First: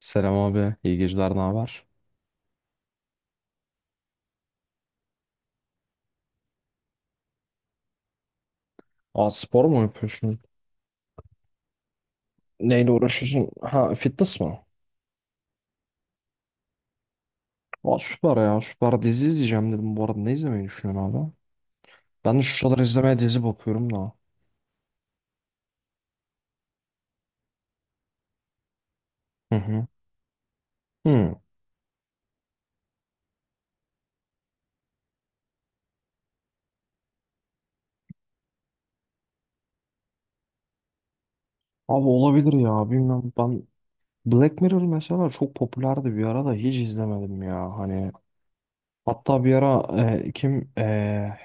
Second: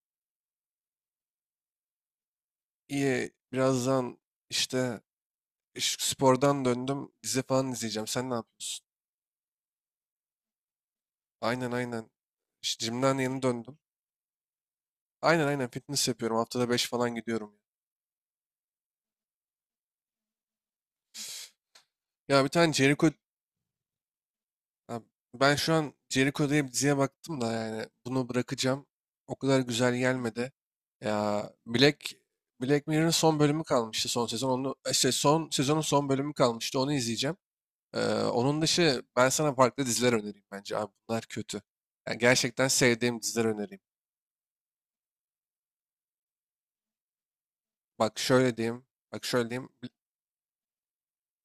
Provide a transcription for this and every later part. Selam abi. İyi geceler. Ne haber? İyi, birazdan işte spordan döndüm. Dizi falan izleyeceğim. Sen ne yapıyorsun? Aa spor mu yapıyorsun? Aynen aynen. İşte Neyle jimden yeni uğraşıyorsun? döndüm. Ha fitness mı? Aynen aynen fitness yapıyorum. Haftada 5 falan gidiyorum yani. Aa süper ya. Süper dizi izleyeceğim dedim. Bu arada ne izlemeyi düşünüyorsun abi? Ben de Ya bir şu tane sıralar Jericho. izlemeye dizi bakıyorum da. Ha, ben şu an Jericho diye bir diziye baktım da yani bunu bırakacağım. O Hı kadar hı. güzel gelmedi. Hı. Ya Black, Black Mirror'ın son bölümü kalmıştı son sezon. Onu, işte son sezonun son bölümü kalmıştı. Onu izleyeceğim. Onun dışı ben sana farklı diziler önereyim bence abi bunlar kötü. Abi Yani olabilir gerçekten ya. sevdiğim Bilmem diziler ben önereyim. Black Mirror mesela çok popülerdi bir ara da hiç izlemedim ya. Hani Bak şöyle diyeyim, bak hatta şöyle bir diyeyim. Ara kim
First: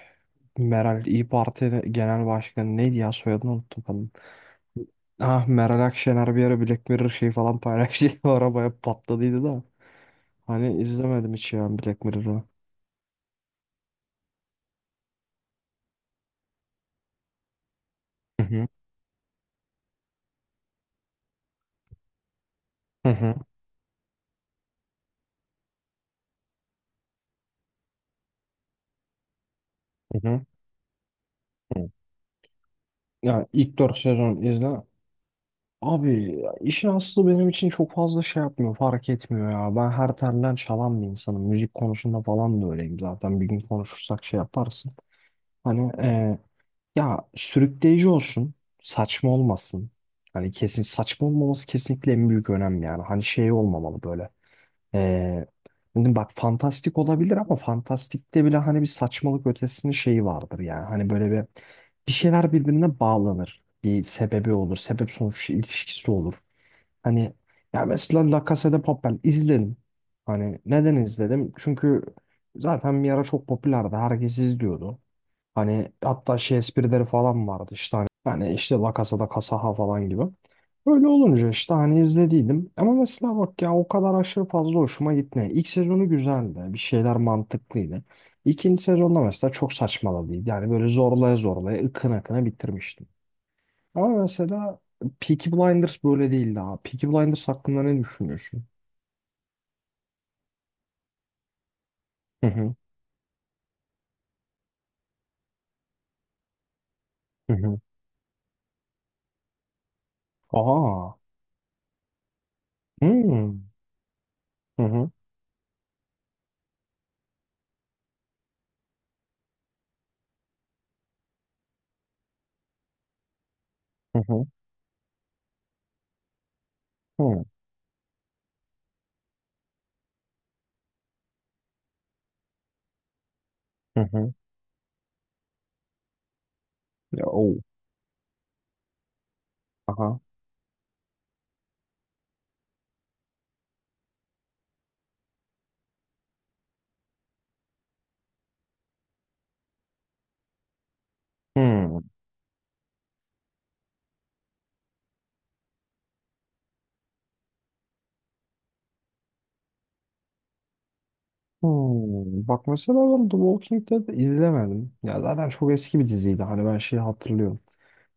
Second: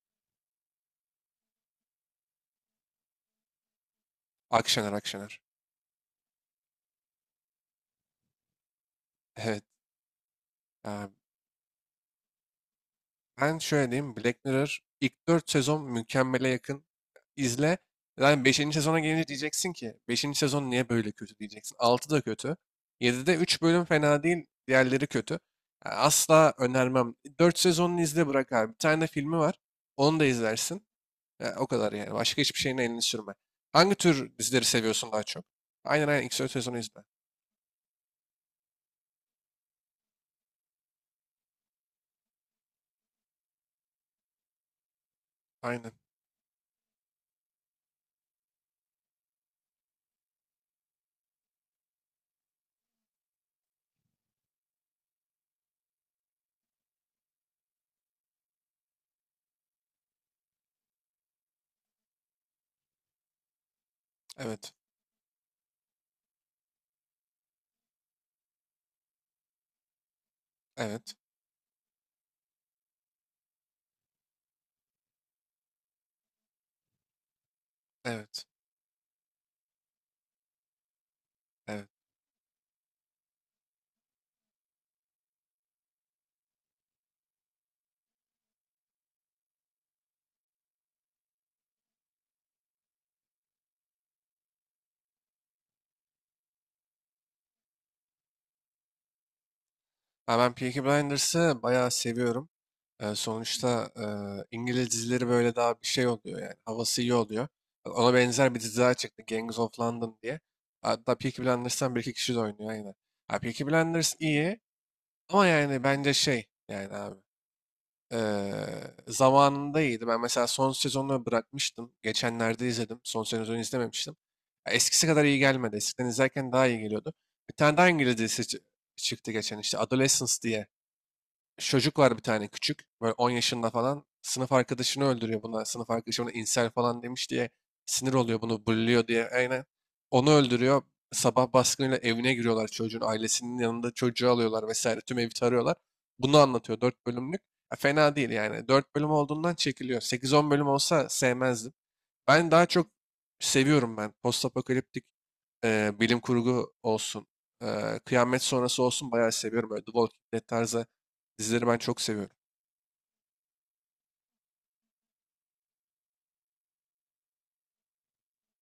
Meral İYİ Parti Genel Başkanı neydi ya soyadını unuttum. Akşener, Akşener. Ah Meral Akşener bir ara Black Mirror şey falan paylaştıydı. O arabaya patladıydı da. Evet. Hani e, izlemedim hiç ya Black Mirror'ı. Ben şöyle diyeyim Black Mirror ilk 4 sezon mükemmele yakın. İzle. Hı Yani hı. beşinci sezona gelince diyeceksin ki beşinci sezon niye böyle kötü diyeceksin. 6 da kötü. Hı 7'de hı. 3 bölüm fena değil. Diğerleri kötü. Yani asla önermem. 4 sezonunu izle bırak abi. Bir tane de filmi var. Hı Onu da hı. izlersin. E o Hı. kadar yani. Başka hiçbir şeyin elini sürme. Ya ilk Hangi 4 tür sezon dizileri izle. seviyorsun daha çok? Aynen aynen. Abi İlk ya sezonu işin izle. aslı benim için çok fazla şey yapmıyor, fark etmiyor ya. Ben her telden çalan bir insanım. Müzik konusunda falan da öyleyim zaten. Bir gün konuşursak şey yaparsın. Hani Aynen. Ya sürükleyici olsun, saçma olmasın. Hani kesin saçma olmaması kesinlikle en büyük önem yani. Hani şey olmamalı böyle. Ee, Dedim bak fantastik olabilir ama fantastikte bile hani bir saçmalık ötesinin şeyi vardır yani. Hani böyle bir şeyler birbirine bağlanır. Bir sebebi Evet. olur. Sebep sonuç ilişkisi olur. Hani ya mesela La Casa de Papel izledim. Hani neden Evet. izledim? Çünkü zaten bir ara çok popülerdi. Herkes izliyordu. Hani hatta şey esprileri falan vardı işte hani, Evet. hani işte La Casa de Casaha falan gibi. Evet. Öyle olunca işte hani izlediydim. Ama mesela bak ya o kadar aşırı fazla hoşuma gitmiyor. İlk sezonu güzeldi. Bir şeyler mantıklıydı. İkinci sezonda mesela çok saçmaladıydı. Yani böyle zorlaya zorlaya ıkına ıkına bitirmiştim. Ama mesela Peaky Blinders böyle değildi abi. Peaky Blinders hakkında ne düşünüyorsun? Ha, ben Peaky Blinders'ı bayağı seviyorum. Hı hı. Sonuçta İngiliz dizileri böyle daha bir şey oluyor yani. Havası iyi oluyor. Hı Ona hı. benzer bir dizi daha çıktı. Gangs of London diye. Hatta Peaky Aa. Blinders'tan bir iki kişi de oynuyor aynen. Ha, Peaky Hmm. Blinders iyi Hı ama hı. yani bence şey yani abi. Eee, Zamanında iyiydi. Ben mesela son sezonunu bırakmıştım. Geçenlerde izledim. Son sezonu izlememiştim. Hı Ya hı. eskisi kadar iyi gelmedi. Eskiden izlerken daha iyi geliyordu. Bir Hı tane daha hı. İngiliz dizisi çıktı geçen işte. Adolescence diye çocuk var bir tane küçük. Böyle 10 yaşında falan. Hı Sınıf hı. arkadaşını öldürüyor buna. Sınıf arkadaşı ona insel falan demiş diye Ya, o. sinir oluyor bunu bulluyor diye. Aynen. Onu Aha. öldürüyor. Sabah baskınıyla evine giriyorlar çocuğun. Ailesinin yanında çocuğu alıyorlar vesaire. Tüm evi tarıyorlar. Bunu anlatıyor 4 bölümlük. Ya fena değil yani. Dört bölüm olduğundan çekiliyor. Sekiz on bölüm olsa sevmezdim. Hı. Ben daha çok seviyorum ben. Postapokaliptik bilim kurgu olsun, kıyamet sonrası olsun bayağı seviyorum. Böyle The Walking Dead tarzı dizileri ben çok seviyorum. Bak mesela ben The Walking Dead'i izlemedim. Ya zaten çok eski bir diziydi. Hani ben şeyi hatırlıyorum.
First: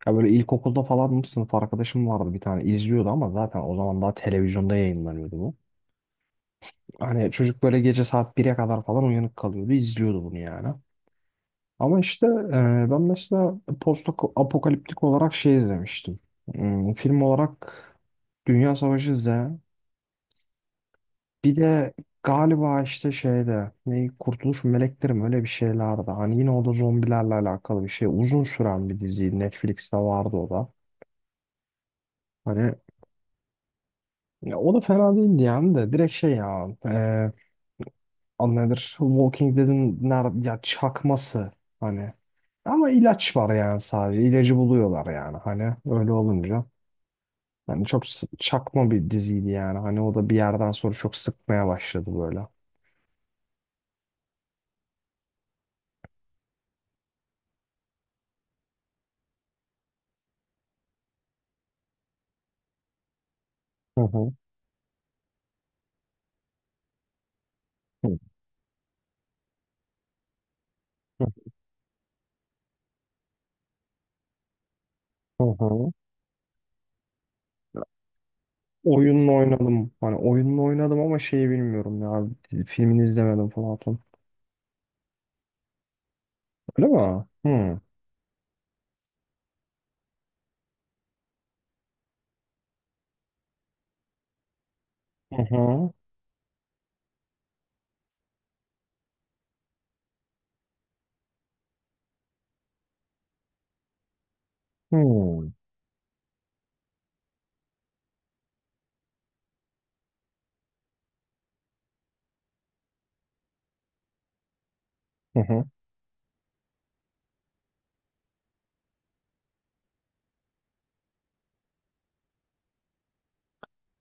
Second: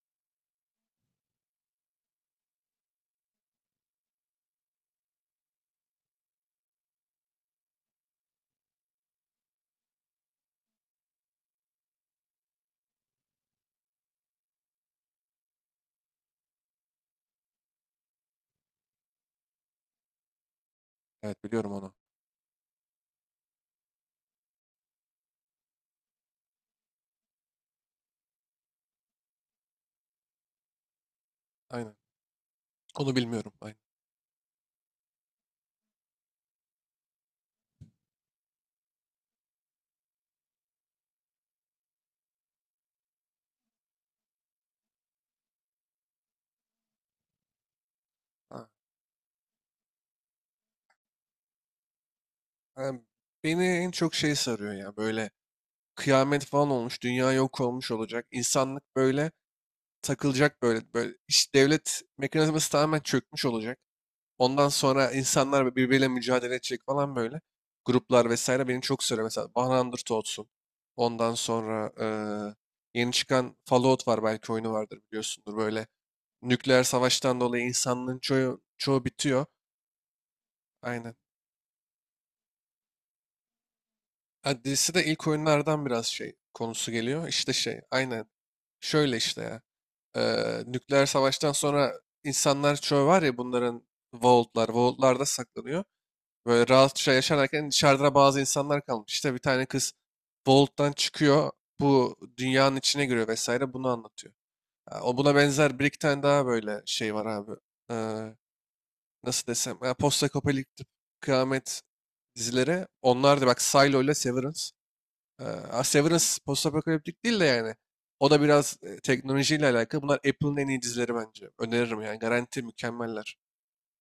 Ya böyle ilkokulda falan mı sınıf arkadaşım vardı bir tane izliyordu ama zaten o zaman daha televizyonda yayınlanıyordu bu. Hani çocuk böyle gece saat 1'e kadar falan uyanık kalıyordu izliyordu bunu yani. Ama işte ben mesela post apokaliptik olarak şey izlemiştim. Film olarak Dünya Savaşı Z. Evet Bir biliyorum de onu. galiba işte şeyde ne Kurtuluş Melekleri mi öyle bir şeylerdi. Hani yine o da zombilerle alakalı bir şey. Uzun süren bir diziydi, Netflix'te vardı o da. Aynen. Hani Onu bilmiyorum. Aynen. ya o da fena değildi yani de direkt şey ya adı nedir? Walking Dead'in nerede ya çakması hani. Ama ilaç var yani sadece. İlacı buluyorlar yani hani öyle olunca. Yani çok s- Ha. çakma bir diziydi yani. Hani o da bir yerden sonra çok sıkmaya başladı böyle. Ben- Beni en çok şey sarıyor ya böyle kıyamet falan olmuş, dünya yok olmuş olacak. İnsanlık böyle takılacak böyle. Böyle iş devlet mekanizması tamamen çökmüş olacak. Hı hı. Ondan sonra insanlar birbiriyle mücadele edecek falan böyle. Hı Gruplar vesaire beni çok sarıyor. Mesela 100 olsun. Ondan sonra yeni çıkan Fallout var belki oyunu vardır hı. biliyorsundur. Böyle Hı. nükleer savaştan dolayı Hı. insanlığın çoğu Oyununu bitiyor. oynadım. Hani oyununu oynadım Aynen. ama şeyi bilmiyorum ya. Filmini izlemedim Platon. Adresi de ilk oyunlardan biraz şey Öyle konusu mi? geliyor. İşte Hı. şey aynen. Şöyle işte ya. Nükleer savaştan sonra insanlar çoğu var ya bunların vaultlar. Vaultlarda Hı saklanıyor. hı. Böyle rahatça yaşarken dışarıda bazı insanlar kalmış. İşte bir tane kız Bolt'tan çıkıyor. Bu dünyanın içine giriyor vesaire bunu anlatıyor. Ha, o buna Hı. benzer bir iki tane daha böyle şey var abi. Ee, Nasıl desem? Ya, postapokaliptik kıyamet dizileri. Onlar da bak Silo ile Severance. Hı hı. Ha, Severance postapokaliptik değil de yani. O da biraz teknolojiyle alakalı. Bunlar Apple'ın en iyi dizileri bence. Öneririm yani. Garanti mükemmeller.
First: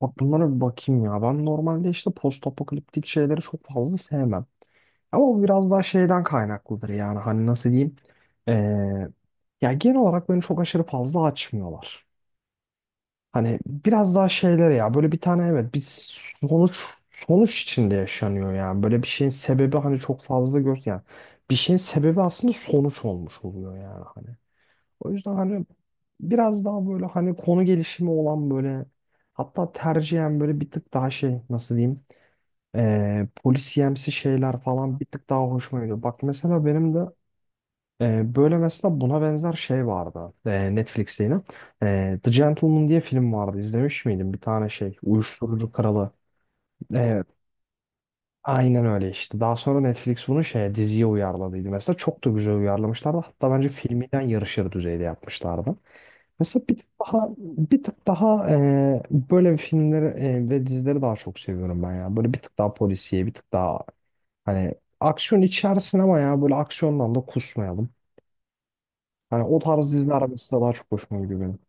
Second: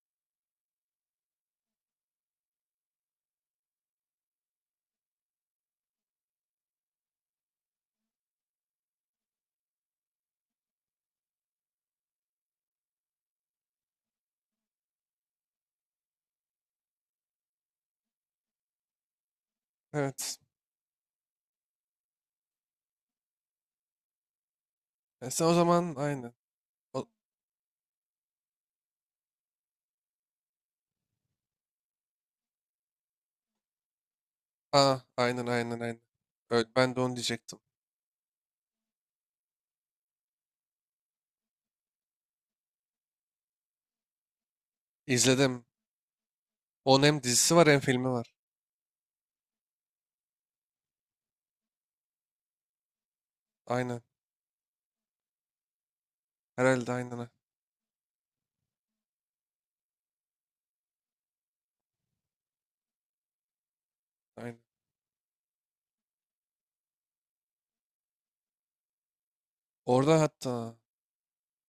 Bak bunlara bir bakayım ya. Ben normalde işte post apokaliptik şeyleri çok fazla sevmem. Ama bu biraz daha şeyden kaynaklıdır yani. Hani nasıl diyeyim? Ee, ya genel olarak beni çok aşırı fazla açmıyorlar. Hani biraz daha şeyler ya böyle bir tane evet bir sonuç sonuç içinde yaşanıyor yani. Böyle bir şeyin sebebi hani çok Evet. fazla gör yani. Bir şeyin sebebi aslında sonuç olmuş oluyor yani hani. O E, yüzden sen o hani zaman aynı. biraz daha böyle O- hani konu gelişimi olan böyle hatta tercihen böyle bir tık daha şey nasıl diyeyim polisiyemsi şeyler falan Ha, bir tık daha aynen aynen hoşuma aynen. gidiyor. Bak mesela Öyle, benim ben de de onu diyecektim. Böyle mesela buna benzer şey vardı. Netflix'te yine. The Gentleman diye film vardı. İzlemiş miydin? Bir tane şey. İzledim. Uyuşturucu kralı. Onun hem Evet. dizisi var hem filmi var. Aynen öyle işte. Daha sonra Netflix bunu şeye diziye uyarladıydı. Mesela çok da güzel uyarlamışlardı. Hatta bence Aynen. filminden yarışır düzeyde yapmışlardı. Mesela bir tık Herhalde aynen. daha Ha, bir tık daha böyle bir filmleri ve dizileri daha çok seviyorum ben ya. Böyle bir tık daha polisiye, bir tık daha aynen. hani aksiyon içersin ama ya böyle aksiyondan da kusmayalım. Hani o tarz Orada diziler mesela daha hatta çok hoşuma gidiyor benim.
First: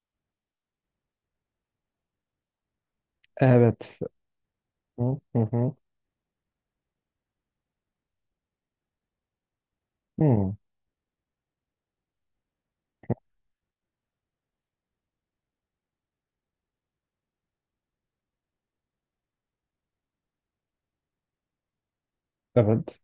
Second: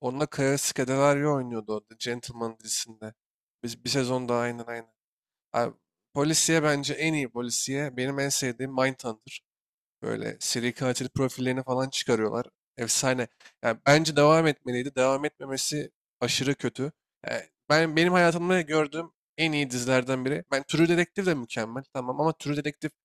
onunla Kaya Scodelario oynuyordu orada Gentleman dizisinde. Biz bir Evet. sezon daha aynen aynen. Hı hı. Abi, Hı. polisiye bence en iyi polisiye benim en sevdiğim Mindhunter. Böyle Hı. seri katil profillerini falan çıkarıyorlar. Efsane. Yani bence devam etmeliydi. Devam etmemesi aşırı kötü. Yani ben benim hayatımda gördüğüm en iyi dizilerden biri. Ben True Detective de mükemmel. Tamam ama True Detective Evet.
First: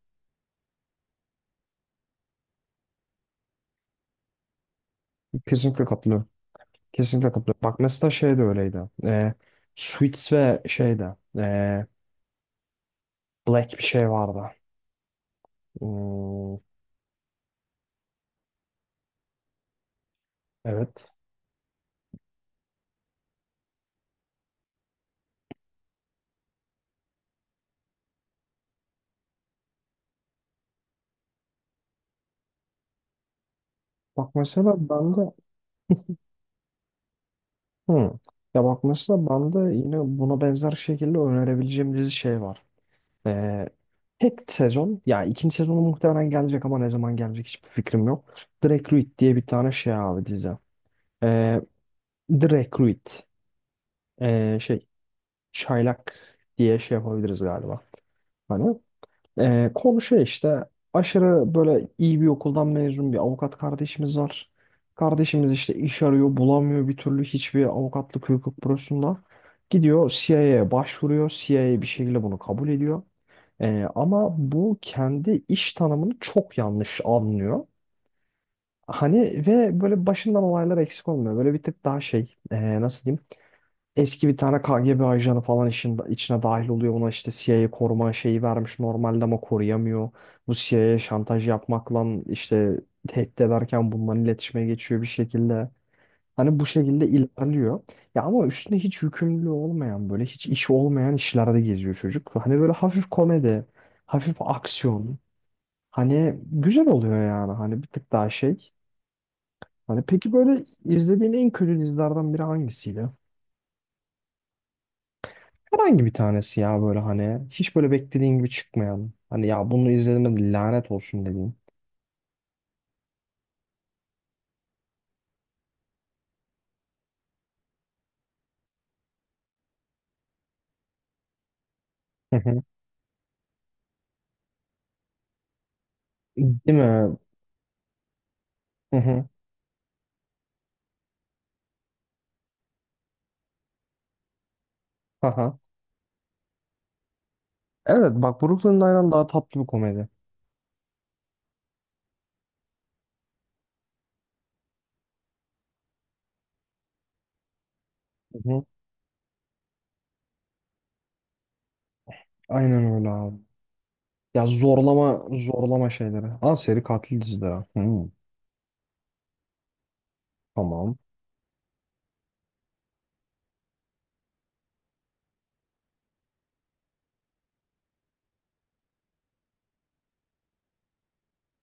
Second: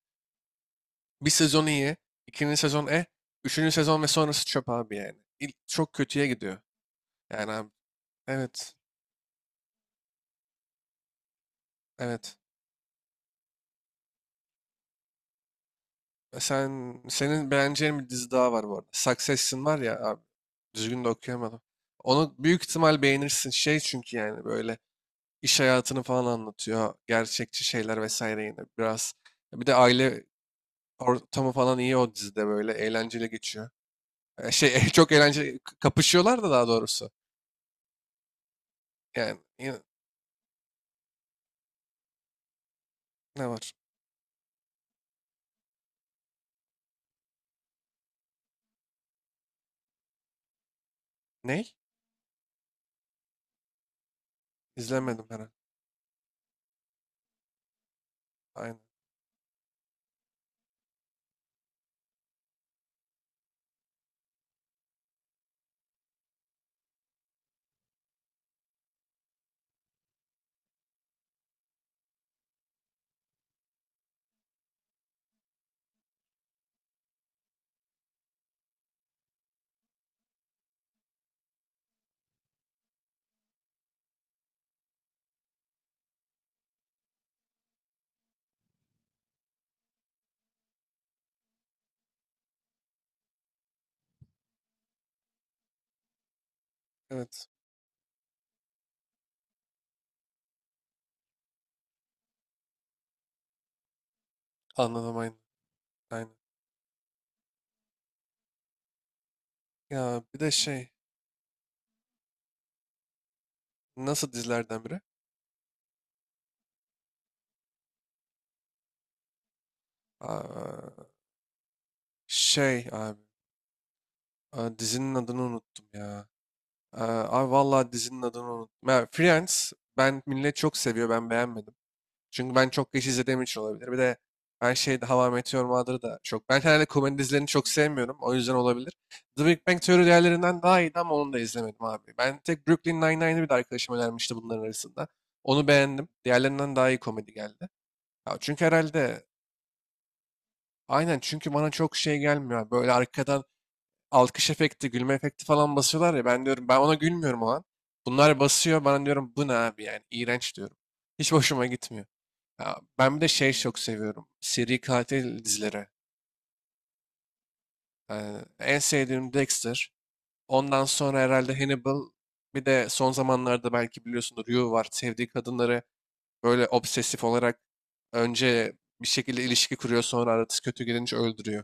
bir sezon iyi, ikinci sezon eh, üçüncü sezon ve sonrası çöp abi yani. İlk Kesinlikle çok kötüye katılıyorum. gidiyor. Kesinlikle Yani katılıyorum. abi, Bak mesela şey de evet, öyleydi. Suits ve şey de evet. Black bir şey vardı. E, Hmm, sen senin beğeneceğin bir dizi daha var bu arada. Succession var ya abi. Düzgün de evet. okuyamadım. Onu büyük ihtimal beğenirsin. Şey çünkü yani böyle iş hayatını falan anlatıyor. Gerçekçi şeyler vesaire yine biraz. Bir de aile ortamı falan iyi o dizide böyle eğlenceli geçiyor. Bak mesela Şey çok ben de eğlenceli kapışıyorlar da daha doğrusu. hı. Ya bak mesela Yani ben de yine buna benzer şekilde önerebileceğim dizi şey var. ne Ee, var? tek sezon ya ikinci sezonu muhtemelen gelecek ama ne zaman gelecek hiçbir fikrim yok. Drake Reed diye bir tane şey abi dizi. Ee, Ney? The Recruit. Şey İzlemedim herhalde. çaylak diye şey yapabiliriz galiba. Hani Aynen. Konu şey işte aşırı böyle iyi bir okuldan mezun bir avukat kardeşimiz var. Kardeşimiz işte iş arıyor bulamıyor bir türlü hiçbir avukatlık hukuk bürosunda. Gidiyor CIA'ya başvuruyor. CIA bir şekilde bunu kabul ediyor. Ama bu kendi iş tanımını çok yanlış anlıyor. Hani ve böyle başından olaylar eksik olmuyor. Böyle bir tık daha şey nasıl diyeyim? Eski bir tane KGB ajanı falan işin, içine dahil oluyor. Ona işte CIA koruma şeyi vermiş normalde ama koruyamıyor. Bu CIA'ya şantaj yapmakla işte tehdit ederken bunların iletişime geçiyor bir şekilde. Hani bu şekilde Evet. ilerliyor. Ya ama üstüne hiç yükümlülüğü olmayan böyle hiç işi olmayan işlerde geziyor çocuk. Hani böyle hafif komedi, hafif Anladım aksiyon. aynen. Aynen. Hani güzel oluyor yani hani bir tık daha şey. Hani Ya peki bir de böyle şey izlediğin en kötü dizilerden biri hangisiydi? nasıl dizilerden biri? Herhangi bir tanesi ya böyle hani hiç böyle beklediğin gibi çıkmayan. Hani ya bunu izledim de lanet Aa, olsun dediğin. şey abi. Aa, dizinin adını unuttum ya. Aa, abi vallahi dizinin adını unuttum. Ya, Friends ben millet çok seviyor ben beğenmedim. Hı Çünkü hı. ben çok geç izlediğim için olabilir. Bir de her şey Hava Meteor Mother'ı da çok. Ben Değil herhalde mi? komedi dizilerini çok sevmiyorum. O yüzden olabilir. Hı hı. The Big Bang Theory diğerlerinden daha iyiydi ama onu da izlemedim abi. Ben tek Brooklyn Nine-Nine'ı bir de arkadaşım önermişti bunların arasında. Haha. Onu beğendim. Diğerlerinden daha iyi komedi geldi. Evet Ya bak çünkü Brooklyn Nine-Nine herhalde daha tatlı bir komedi. aynen çünkü bana çok şey gelmiyor. Böyle arkadan alkış efekti, gülme efekti falan basıyorlar ya. Ben diyorum ben ona gülmüyorum o an. Hı Bunlar hı. basıyor. Bana diyorum bu ne abi yani iğrenç diyorum. Hiç hoşuma gitmiyor. Ya Aynen öyle ben bir de abi. şey çok seviyorum. Ya Seri zorlama katil dizileri. zorlama şeyleri. Aa seri katil dizileri. Hı, Yani en sevdiğim Dexter. Ondan tamam. sonra herhalde Hannibal. Bir de son zamanlarda belki biliyorsunuz You var. Sevdiği kadınları böyle obsesif olarak önce bir şekilde ilişki kuruyor sonra arası kötü gidince öldürüyor.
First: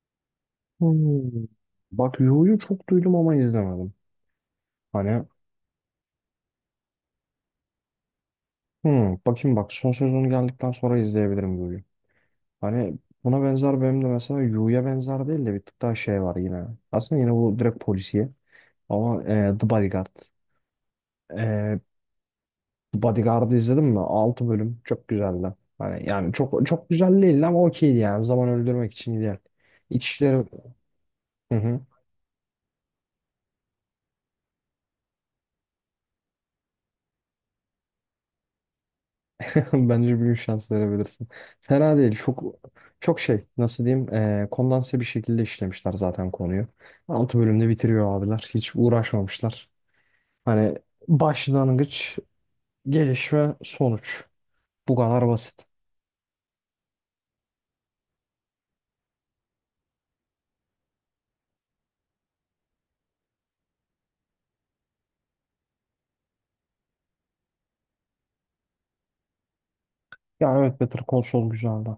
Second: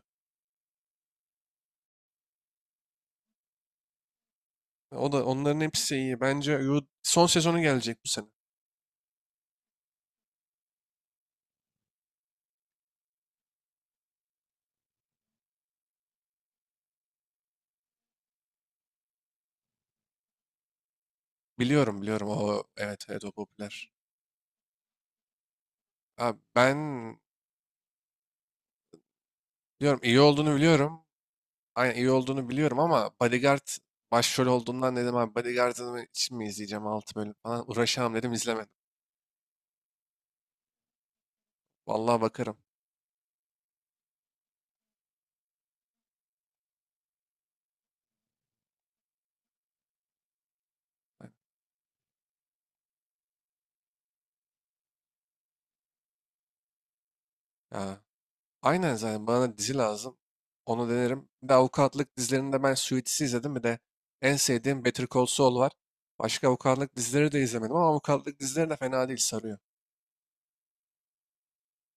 Hı. Bak Yu'yu çok duydum ama izlemedim. O Hani da onların hepsi iyi. Bence You son sezonu gelecek bu sene. hı, bakayım bak son sezonu geldikten sonra izleyebilirim Yu'yu. Hani buna benzer benim de mesela Yu'ya benzer değil de bir tık daha şey var yine. Aslında yine bu direkt polisiye ama The Bodyguard. E, Biliyorum biliyorum o The evet evet o Bodyguard'ı izledin popüler. mi? Altı bölüm çok güzeldi. Hani yani Abi çok ben çok güzel değildi ama okeydi yani. Zaman öldürmek için ideal. biliyorum iyi İçişleri. olduğunu biliyorum. Hı hı. Aynen iyi olduğunu biliyorum ama Bodyguard başrol olduğundan dedim abi Bodyguard'ını için mi izleyeceğim 6 bölüm falan uğraşamam dedim izlemedim. Bence bir gün şans verebilirsin. Fena değil. Vallahi Çok bakarım. çok şey nasıl diyeyim kondanse bir şekilde işlemişler zaten konuyu. Altı bölümde bitiriyor abiler. Hiç uğraşmamışlar. Hani başlangıç, gelişme, sonuç. Bu kadar basit. Ya, aynen zaten bana dizi lazım. Onu denerim. Bir de avukatlık dizilerinde ben Suits'i izledim. Bir de en sevdiğim Better Call Saul var. Başka avukatlık dizileri de izlemedim ama avukatlık dizileri de fena değil sarıyor. Ya evet Better Call Saul güzeldi.